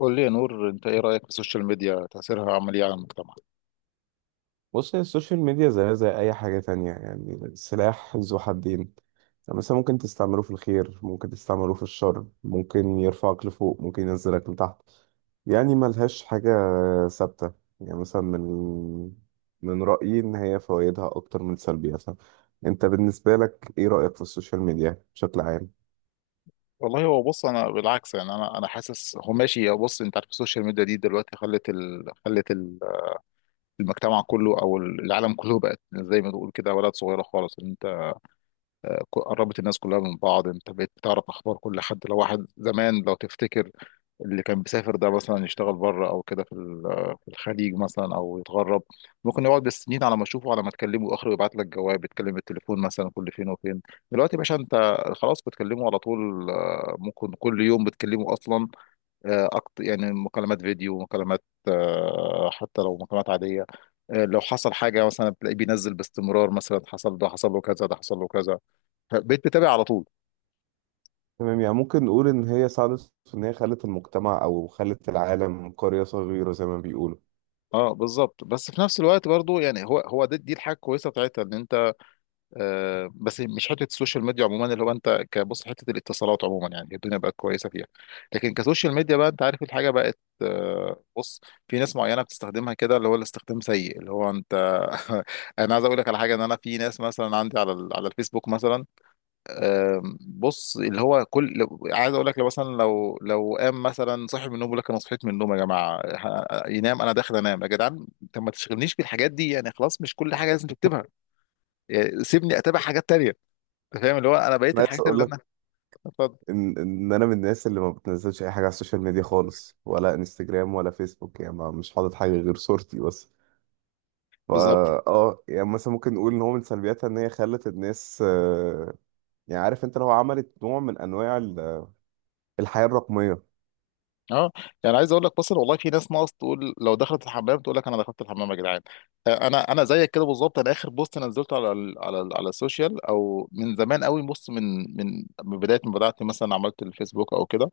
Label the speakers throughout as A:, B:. A: قول لي يا نور، انت ايه رايك في السوشيال ميديا؟ تاثيرها عامل ايه على المجتمع؟
B: بص، هي السوشيال ميديا زيها زي أي حاجة تانية، يعني سلاح ذو حدين. يعني مثلا ممكن تستعمله في الخير، ممكن تستعمله في الشر، ممكن يرفعك لفوق، ممكن ينزلك لتحت. يعني ملهاش حاجة ثابتة. يعني مثلا، من رأيي إن هي فوائدها أكتر من سلبياتها. أنت بالنسبة لك إيه رأيك في السوشيال ميديا بشكل عام؟
A: والله هو بص انا بالعكس، يعني انا حاسس هو ماشي. هو بص، انت عارف السوشيال ميديا دي دلوقتي المجتمع كله او العالم كله بقت زي ما تقول كده ولد صغيره خالص. انت قربت الناس كلها من بعض، انت بقيت بتعرف اخبار كل حد. لو واحد زمان، لو تفتكر، اللي كان بيسافر ده مثلا يشتغل بره او كده في الخليج مثلا او يتغرب، ممكن يقعد بالسنين على ما اشوفه، على ما تكلمه، اخر يبعت لك جواب، يتكلم بالتليفون مثلا كل فين وفين. دلوقتي يا باشا انت خلاص بتكلمه على طول، ممكن كل يوم بتكلمه اصلا. يعني مكالمات فيديو، مكالمات، حتى لو مكالمات عادية. لو حصل حاجة مثلا بتلاقيه بينزل باستمرار، مثلا حصل ده، حصل له كذا، ده حصل له كذا. بقيت بتابع على طول.
B: تمام، يعني ممكن نقول إن هي ساعدت في إن هي خلت المجتمع أو خلت العالم قرية صغيرة زي ما بيقولوا.
A: اه بالظبط، بس في نفس الوقت برضو، يعني هو ده دي الحاجه الكويسه بتاعتها ان انت. آه بس مش حته السوشيال ميديا عموما، اللي هو انت كبص حته الاتصالات عموما، يعني الدنيا بقت كويسه فيها. لكن كسوشيال ميديا بقى، انت عارف الحاجه بقت، آه بص، في ناس معينه بتستخدمها كده اللي هو الاستخدام سيء اللي هو انت. انا عايز اقول لك على حاجه، ان انا في ناس مثلا عندي على الفيسبوك مثلا. بص اللي هو كل عايز اقول لك، لو مثلا لو قام مثلا صاحب من النوم بيقول لك انا صحيت من النوم يا جماعه، ينام، انا داخل انام يا جدعان. طب ما تشغلنيش بالحاجات دي يعني، خلاص مش كل حاجه لازم تكتبها. يعني سيبني اتابع حاجات تانية. انت فاهم اللي هو انا بقيت
B: أنا عايز
A: الحاجات
B: أقول
A: اللي
B: لك
A: انا. اتفضل.
B: ان انا من الناس اللي ما بتنزلش اي حاجه على السوشيال ميديا خالص، ولا انستجرام ولا فيسبوك، يعني مش حاطط حاجه غير صورتي بس. فا
A: بالظبط.
B: اه يعني مثلا ممكن نقول ان هو من سلبياتها ان هي خلت الناس، يعني عارف انت لو عملت نوع من انواع الحياه الرقميه،
A: اه يعني عايز اقول لك مثلا، والله في ناس ناقص تقول لو دخلت الحمام تقول لك انا دخلت الحمام يا جدعان. انا زيك كده بالظبط. انا اخر بوست نزلته على السوشيال او من زمان قوي. بص من بدايه ما بدات، مثلا عملت الفيسبوك او كده،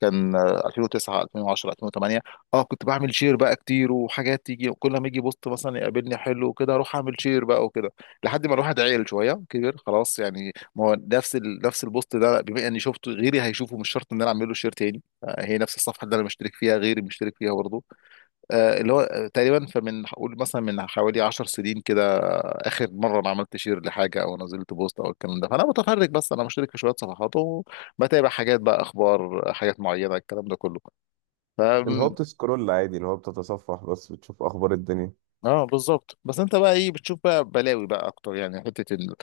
A: كان 2009 2010 2008. اه كنت بعمل شير بقى كتير وحاجات تيجي، كل ما يجي بوست مثلا يقابلني حلو وكده اروح اعمل شير بقى وكده، لحد ما الواحد عيل شويه كبر خلاص. يعني ما هو نفس البوست ده بما اني شفته غيري هيشوفه، مش شرط ان انا اعمل له شير تاني. هي نفس الصفحه اللي انا مشترك فيها غيري مشترك فيها برضه. آه، اللي هو آه، تقريبا فمن هقول مثلا من حوالي 10 سنين كده اخر مره انا عملت شير لحاجه او نزلت بوست او الكلام ده. فانا متفرج بس، انا مشترك في شويه صفحات وبتابع حاجات بقى، اخبار حاجات معينه، الكلام ده كله. ف
B: اللي هو بتسكرول عادي، اللي هو بتتصفح بس بتشوف اخبار الدنيا.
A: اه بالظبط، بس انت بقى ايه بتشوف بقى بلاوي بقى اكتر، يعني حته ال...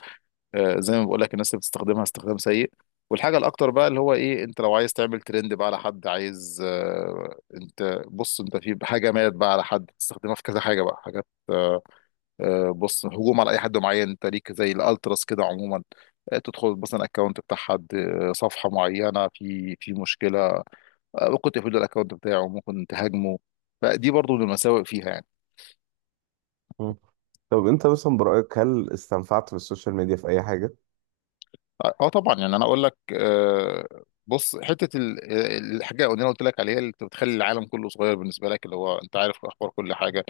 A: زي ما بقول لك الناس اللي بتستخدمها استخدام سيء. والحاجه الاكتر بقى اللي هو ايه، انت لو عايز تعمل ترند بقى على حد، عايز، انت بص انت في حاجه مالت بقى على حد تستخدمها في كذا حاجه بقى، حاجات، بص، هجوم على اي حد معين، انت ليك زي الالتراس كده عموما. تدخل مثلا اكونت بتاع حد، صفحه معينه في مشكله، ممكن تقفلوا الاكونت بتاعه، ممكن تهاجمه. فدي برضو من المساوئ فيها يعني.
B: مم. طب انت مثلا برأيك هل استنفعت بالسوشيال ميديا في اي حاجه؟
A: اه آه طبعا، يعني انا اقول لك، بص حته الحاجه اللي انا قلت لك عليها، اللي بتخلي العالم كله صغير بالنسبه لك، اللي هو انت عارف اخبار كل حاجه.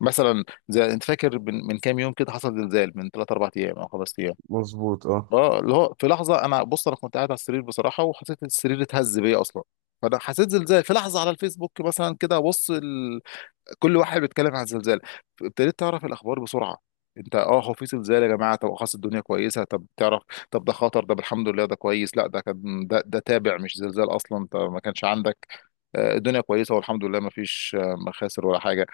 A: مثلا زي انت فاكر من كام يوم كده حصل زلزال من 3 4 ايام او 5 ايام.
B: مظبوط، اه.
A: اه اللي هو في لحظه، انا بص انا كنت قاعد على السرير بصراحه وحسيت إن السرير اتهز بيا اصلا. فانا حسيت زلزال في لحظه. على الفيسبوك مثلا كده بص ال... كل واحد بيتكلم عن الزلزال. ابتديت تعرف الاخبار بسرعه. انت اه هو في زلزال يا جماعه، طب خلاص الدنيا كويسه، طب تعرف، طب ده خطر، ده الحمد لله ده كويس، لا ده كان ده تابع مش زلزال اصلا، انت ما كانش عندك، الدنيا كويسه والحمد لله، ما فيش مخاسر ولا حاجه.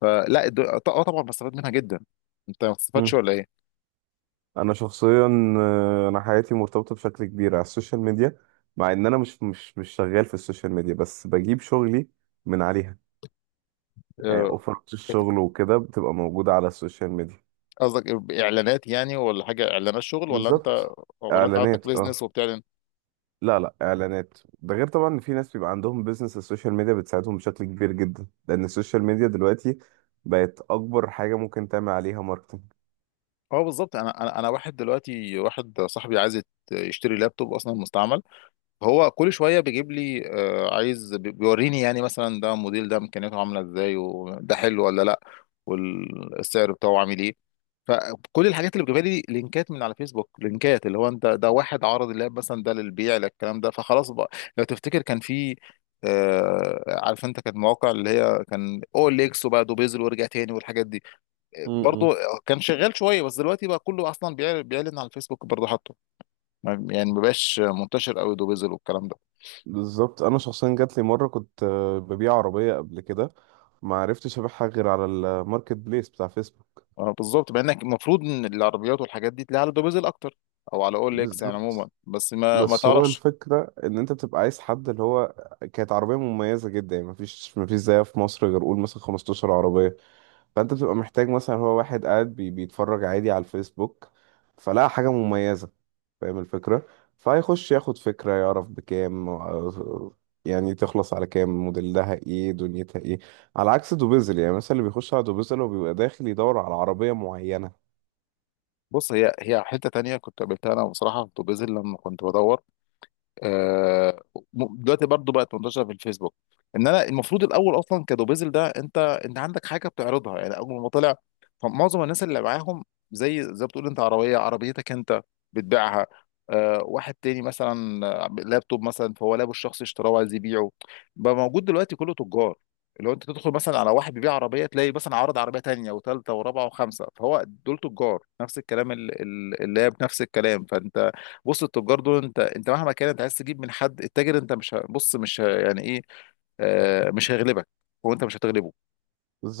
A: فلا الد- اه طبعا بستفاد منها جدا. انت ما بتستفادش ولا ايه؟
B: انا شخصيا، انا حياتي مرتبطه بشكل كبير على السوشيال ميديا، مع ان انا مش شغال في السوشيال ميديا، بس بجيب شغلي من عليها. يعني
A: آه،
B: اوفرات الشغل وكده بتبقى موجوده على السوشيال ميديا.
A: قصدك اعلانات يعني، ولا حاجه، اعلانات شغل، ولا انت،
B: بالظبط.
A: ولا انت عندك
B: اعلانات، اه.
A: بيزنس وبتعلن؟
B: لا لا، اعلانات ده غير طبعا ان في ناس بيبقى عندهم بيزنس، السوشيال ميديا بتساعدهم بشكل كبير جدا، لان السوشيال ميديا دلوقتي بقت اكبر حاجه ممكن تعمل عليها
A: اه بالظبط. انا واحد دلوقتي، واحد صاحبي عايز يشتري لابتوب اصلا مستعمل. هو كل شويه بيجيب لي، عايز بيوريني يعني مثلا ده موديل، ده امكانياته عامله ازاي، وده حلو ولا لا، والسعر بتاعه عامل ايه. فكل الحاجات اللي بتجيبها لي لينكات من على فيسبوك، لينكات اللي هو انت ده واحد عرض اللاب مثلا ده للبيع للكلام ده، فخلاص بقى. لو تفتكر كان في، آه عارف انت، كانت مواقع اللي هي كان اول اكس وبقى دوبيزل وارجع تاني والحاجات دي.
B: ماركتنج.
A: برضو كان شغال شويه بس دلوقتي بقى كله اصلا بيعلن على الفيسبوك برضو حاطه. يعني ما بقاش منتشر قوي دوبيزل والكلام ده.
B: بالظبط. انا شخصيا جات لي مره كنت ببيع عربيه قبل كده، ما عرفتش ابيعها غير على الماركت بليس بتاع فيسبوك.
A: بالظبط، مع انك المفروض ان العربيات والحاجات دي تلاقيها على دوبيزل اكتر او على اول اكس يعني عموما،
B: بالظبط.
A: بس ما
B: بس هو
A: تعرفش.
B: الفكره ان انت بتبقى عايز حد، اللي هو كانت عربيه مميزه جدا، يعني مفيش زيها في مصر غير قول مثلا 15 عربيه. فانت بتبقى محتاج، مثلا هو واحد قاعد بيتفرج عادي على الفيسبوك، فلقى حاجة مميزة. فاهم الفكرة؟ فهيخش ياخد فكرة، يعرف بكام، يعني تخلص على كام، موديلها ايه، دنيتها ايه. على عكس دوبيزل، يعني مثلا اللي بيخش على دوبيزل هو بيبقى داخل يدور على عربية معينة.
A: بص هي حته تانية كنت قابلتها انا بصراحه في دوبيزل لما كنت بدور. آه، دلوقتي برضو بقت منتشره في الفيسبوك. ان انا المفروض الاول اصلا كدوبيزل ده، انت انت عندك حاجه بتعرضها يعني، اول ما طلع فمعظم الناس اللي معاهم زي ما بتقول، انت عربيه عربيتك انت بتبيعها. واحد تاني مثلا، لابتوب مثلا فهو لابه الشخصي اشتراه وعايز يبيعه. بقى موجود دلوقتي كله تجار. لو انت تدخل مثلا على واحد بيبيع عربيه تلاقي مثلا عارض عربيه تانيه وثالثه ورابعه وخمسه، فهو دول تجار. نفس الكلام اللاب نفس الكلام. فانت بص التجار دول انت مهما كان انت عايز تجيب من حد التاجر، انت مش ه- بص مش ه- يعني ايه، آه مش هيغلبك، هو انت مش هتغلبه.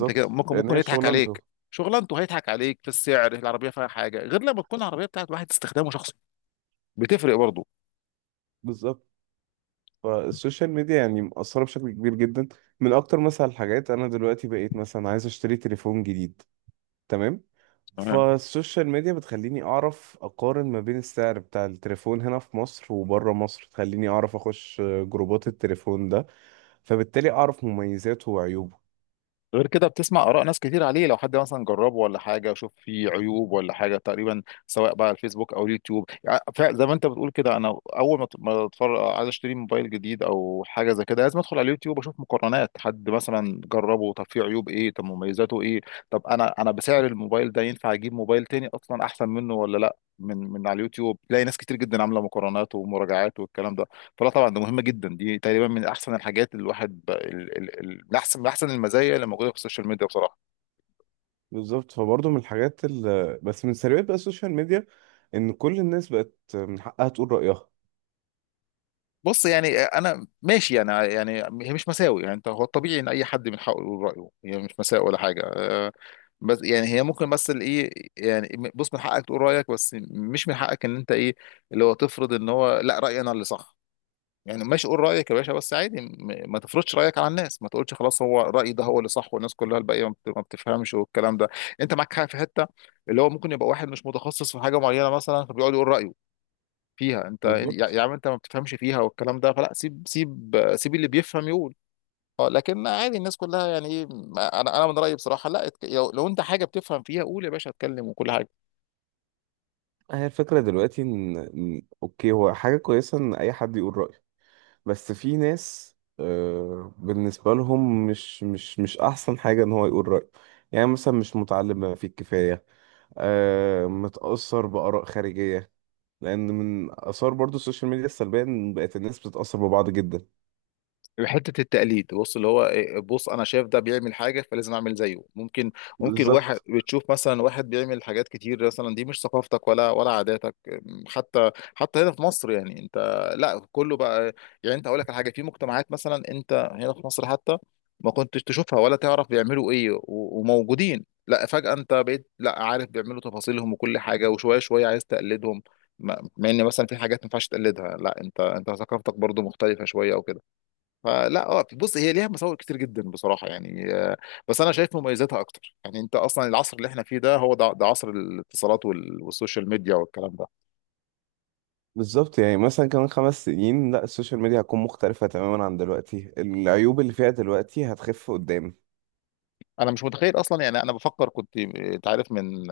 A: انت كده ممكن
B: لان
A: ممكن
B: هي
A: يضحك
B: شغلانته.
A: عليك. شغلانته هيضحك عليك في السعر، العربيه فيها حاجه غير لما تكون العربيه بتاعت واحد استخدامه شخصي، بتفرق برضه.
B: بالظبط. فالسوشيال ميديا يعني مأثرة بشكل كبير جدا. من اكتر مثلا الحاجات، انا دلوقتي بقيت مثلا عايز اشتري تليفون جديد. تمام. فالسوشيال ميديا بتخليني اعرف اقارن ما بين السعر بتاع التليفون هنا في مصر وبره مصر، تخليني اعرف اخش جروبات التليفون ده، فبالتالي اعرف مميزاته وعيوبه.
A: غير كده بتسمع آراء ناس كتير عليه، لو حد مثلا جربه ولا حاجة، شوف فيه عيوب ولا حاجة تقريبا، سواء بقى على الفيسبوك أو اليوتيوب. يعني زي ما أنت بتقول كده، أنا أول ما أتفرج عايز أشتري موبايل جديد أو حاجة زي كده، لازم أدخل على اليوتيوب أشوف مقارنات حد مثلا جربه، طب فيه عيوب إيه، طب مميزاته إيه، طب أنا بسعر الموبايل ده ينفع أجيب موبايل تاني أصلا أحسن منه ولا لأ. من على اليوتيوب تلاقي ناس كتير جدا عاملة مقارنات ومراجعات والكلام ده. فلا طبعا ده مهم جدا، دي تقريبا من احسن الحاجات اللي الواحد ب... ال... ال... ال... من احسن المزايا اللي موجوده في السوشيال ميديا بصراحه.
B: بالظبط. فبرضه من الحاجات بس من سلبيات بقى السوشيال ميديا، ان كل الناس بقت من حقها تقول رأيها.
A: بص، يعني انا ماشي يعني، هي مش مساوي يعني. انت هو الطبيعي ان اي حد من حقه يقول رايه، هي مش مساوي ولا حاجه، بس يعني هي ممكن، بس الايه، يعني بص من حقك تقول رايك، بس مش من حقك ان انت ايه، اللي هو تفرض ان هو لا رايي انا اللي صح. يعني ماشي قول رأيك يا باشا، بس عادي ما تفرضش رأيك على الناس، ما تقولش خلاص هو رأيي ده هو اللي صح والناس كلها الباقية ما بتفهمش والكلام ده. انت معاك حاجة في حتة، اللي هو ممكن يبقى واحد مش متخصص في حاجة معينة مثلا فبيقعد يقول رأيه فيها، انت يا
B: بالظبط.
A: يا عم انت ما بتفهمش فيها والكلام ده. فلا سيب سيب سيب، اللي بيفهم يقول. اه لكن عادي الناس كلها يعني ايه، انا من رأيي بصراحة، لا لو انت حاجة بتفهم فيها قول يا باشا، اتكلم وكل حاجة.
B: هي الفكرة دلوقتي اوكي، هو حاجة كويسة ان اي حد يقول رأيه، بس في ناس، بالنسبة لهم مش أحسن حاجة إن هو يقول رأيه. يعني مثلا مش متعلم بما فيه الكفاية، متأثر بآراء خارجية. لأن من آثار برضو السوشيال ميديا السلبية إن بقت الناس بتتأثر ببعض جدا.
A: حته التقليد بص اللي هو إيه، بص انا شايف ده بيعمل حاجه فلازم اعمل زيه. ممكن، ممكن واحد
B: بالظبط.
A: بتشوف مثلا واحد بيعمل حاجات كتير مثلا، دي مش ثقافتك ولا عاداتك، حتى هنا في مصر يعني انت. لا كله بقى، يعني انت اقول لك على حاجه، في مجتمعات مثلا انت هنا في مصر حتى ما كنتش تشوفها ولا تعرف بيعملوا ايه وموجودين، لا فجاه انت بقيت لا عارف بيعملوا تفاصيلهم وكل حاجه، وشويه شويه عايز تقلدهم. مع ان مثلا في حاجات ما ينفعش تقلدها، لا انت ثقافتك برضو مختلفه شويه او كده. فلا اه بص هي ليها مساوئ كتير جدا بصراحه يعني، بس انا شايف مميزاتها اكتر. يعني انت اصلا العصر اللي احنا فيه ده هو ده عصر الاتصالات والسوشيال ميديا والكلام ده.
B: بالظبط، يعني مثلا كمان 5 سنين، لا السوشيال ميديا هتكون مختلفة تماما عن دلوقتي، العيوب اللي فيها دلوقتي هتخف قدام.
A: انا مش متخيل اصلا يعني، انا بفكر كنت، انت عارف من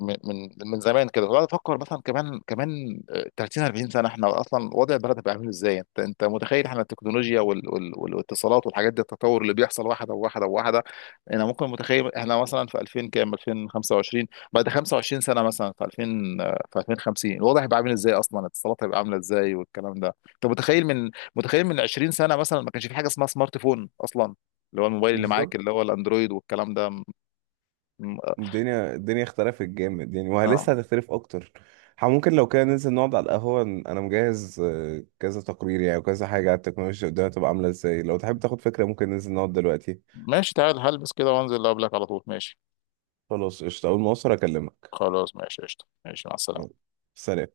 A: من من من زمان كده وقعد افكر مثلا كمان كمان 30 40 سنه، احنا اصلا وضع البلد هيبقى عامل ازاي؟ انت متخيل احنا التكنولوجيا والاتصالات والحاجات دي، التطور اللي بيحصل واحده وواحده وواحده؟ انا ممكن متخيل احنا مثلا في 2000 كام، 2025، بعد 25 سنه مثلا في 2000، في 2050 الوضع هيبقى عامل ازاي اصلا؟ الاتصالات هيبقى عامله ازاي والكلام ده؟ انت متخيل من 20 سنه مثلا ما كانش في حاجه اسمها سمارت فون اصلا؟ اللي هو الموبايل اللي معاك
B: بالظبط.
A: اللي هو الاندرويد والكلام ده. م-
B: الدنيا اختلفت جامد يعني، وهي
A: اه
B: هتختلف اكتر. ممكن لو كده ننزل نقعد على القهوة، انا مجهز كذا تقرير يعني وكذا حاجة على التكنولوجيا، قدامها تبقى عاملة ازاي. لو تحب تاخد فكرة، ممكن ننزل نقعد دلوقتي.
A: ماشي، تعال هلبس كده وانزل قبلك على طول، ماشي.
B: خلاص، قشطة، اول ما اوصل اكلمك.
A: خلاص ماشي قشطة، ماشي مع
B: يلا،
A: السلامة.
B: سلام.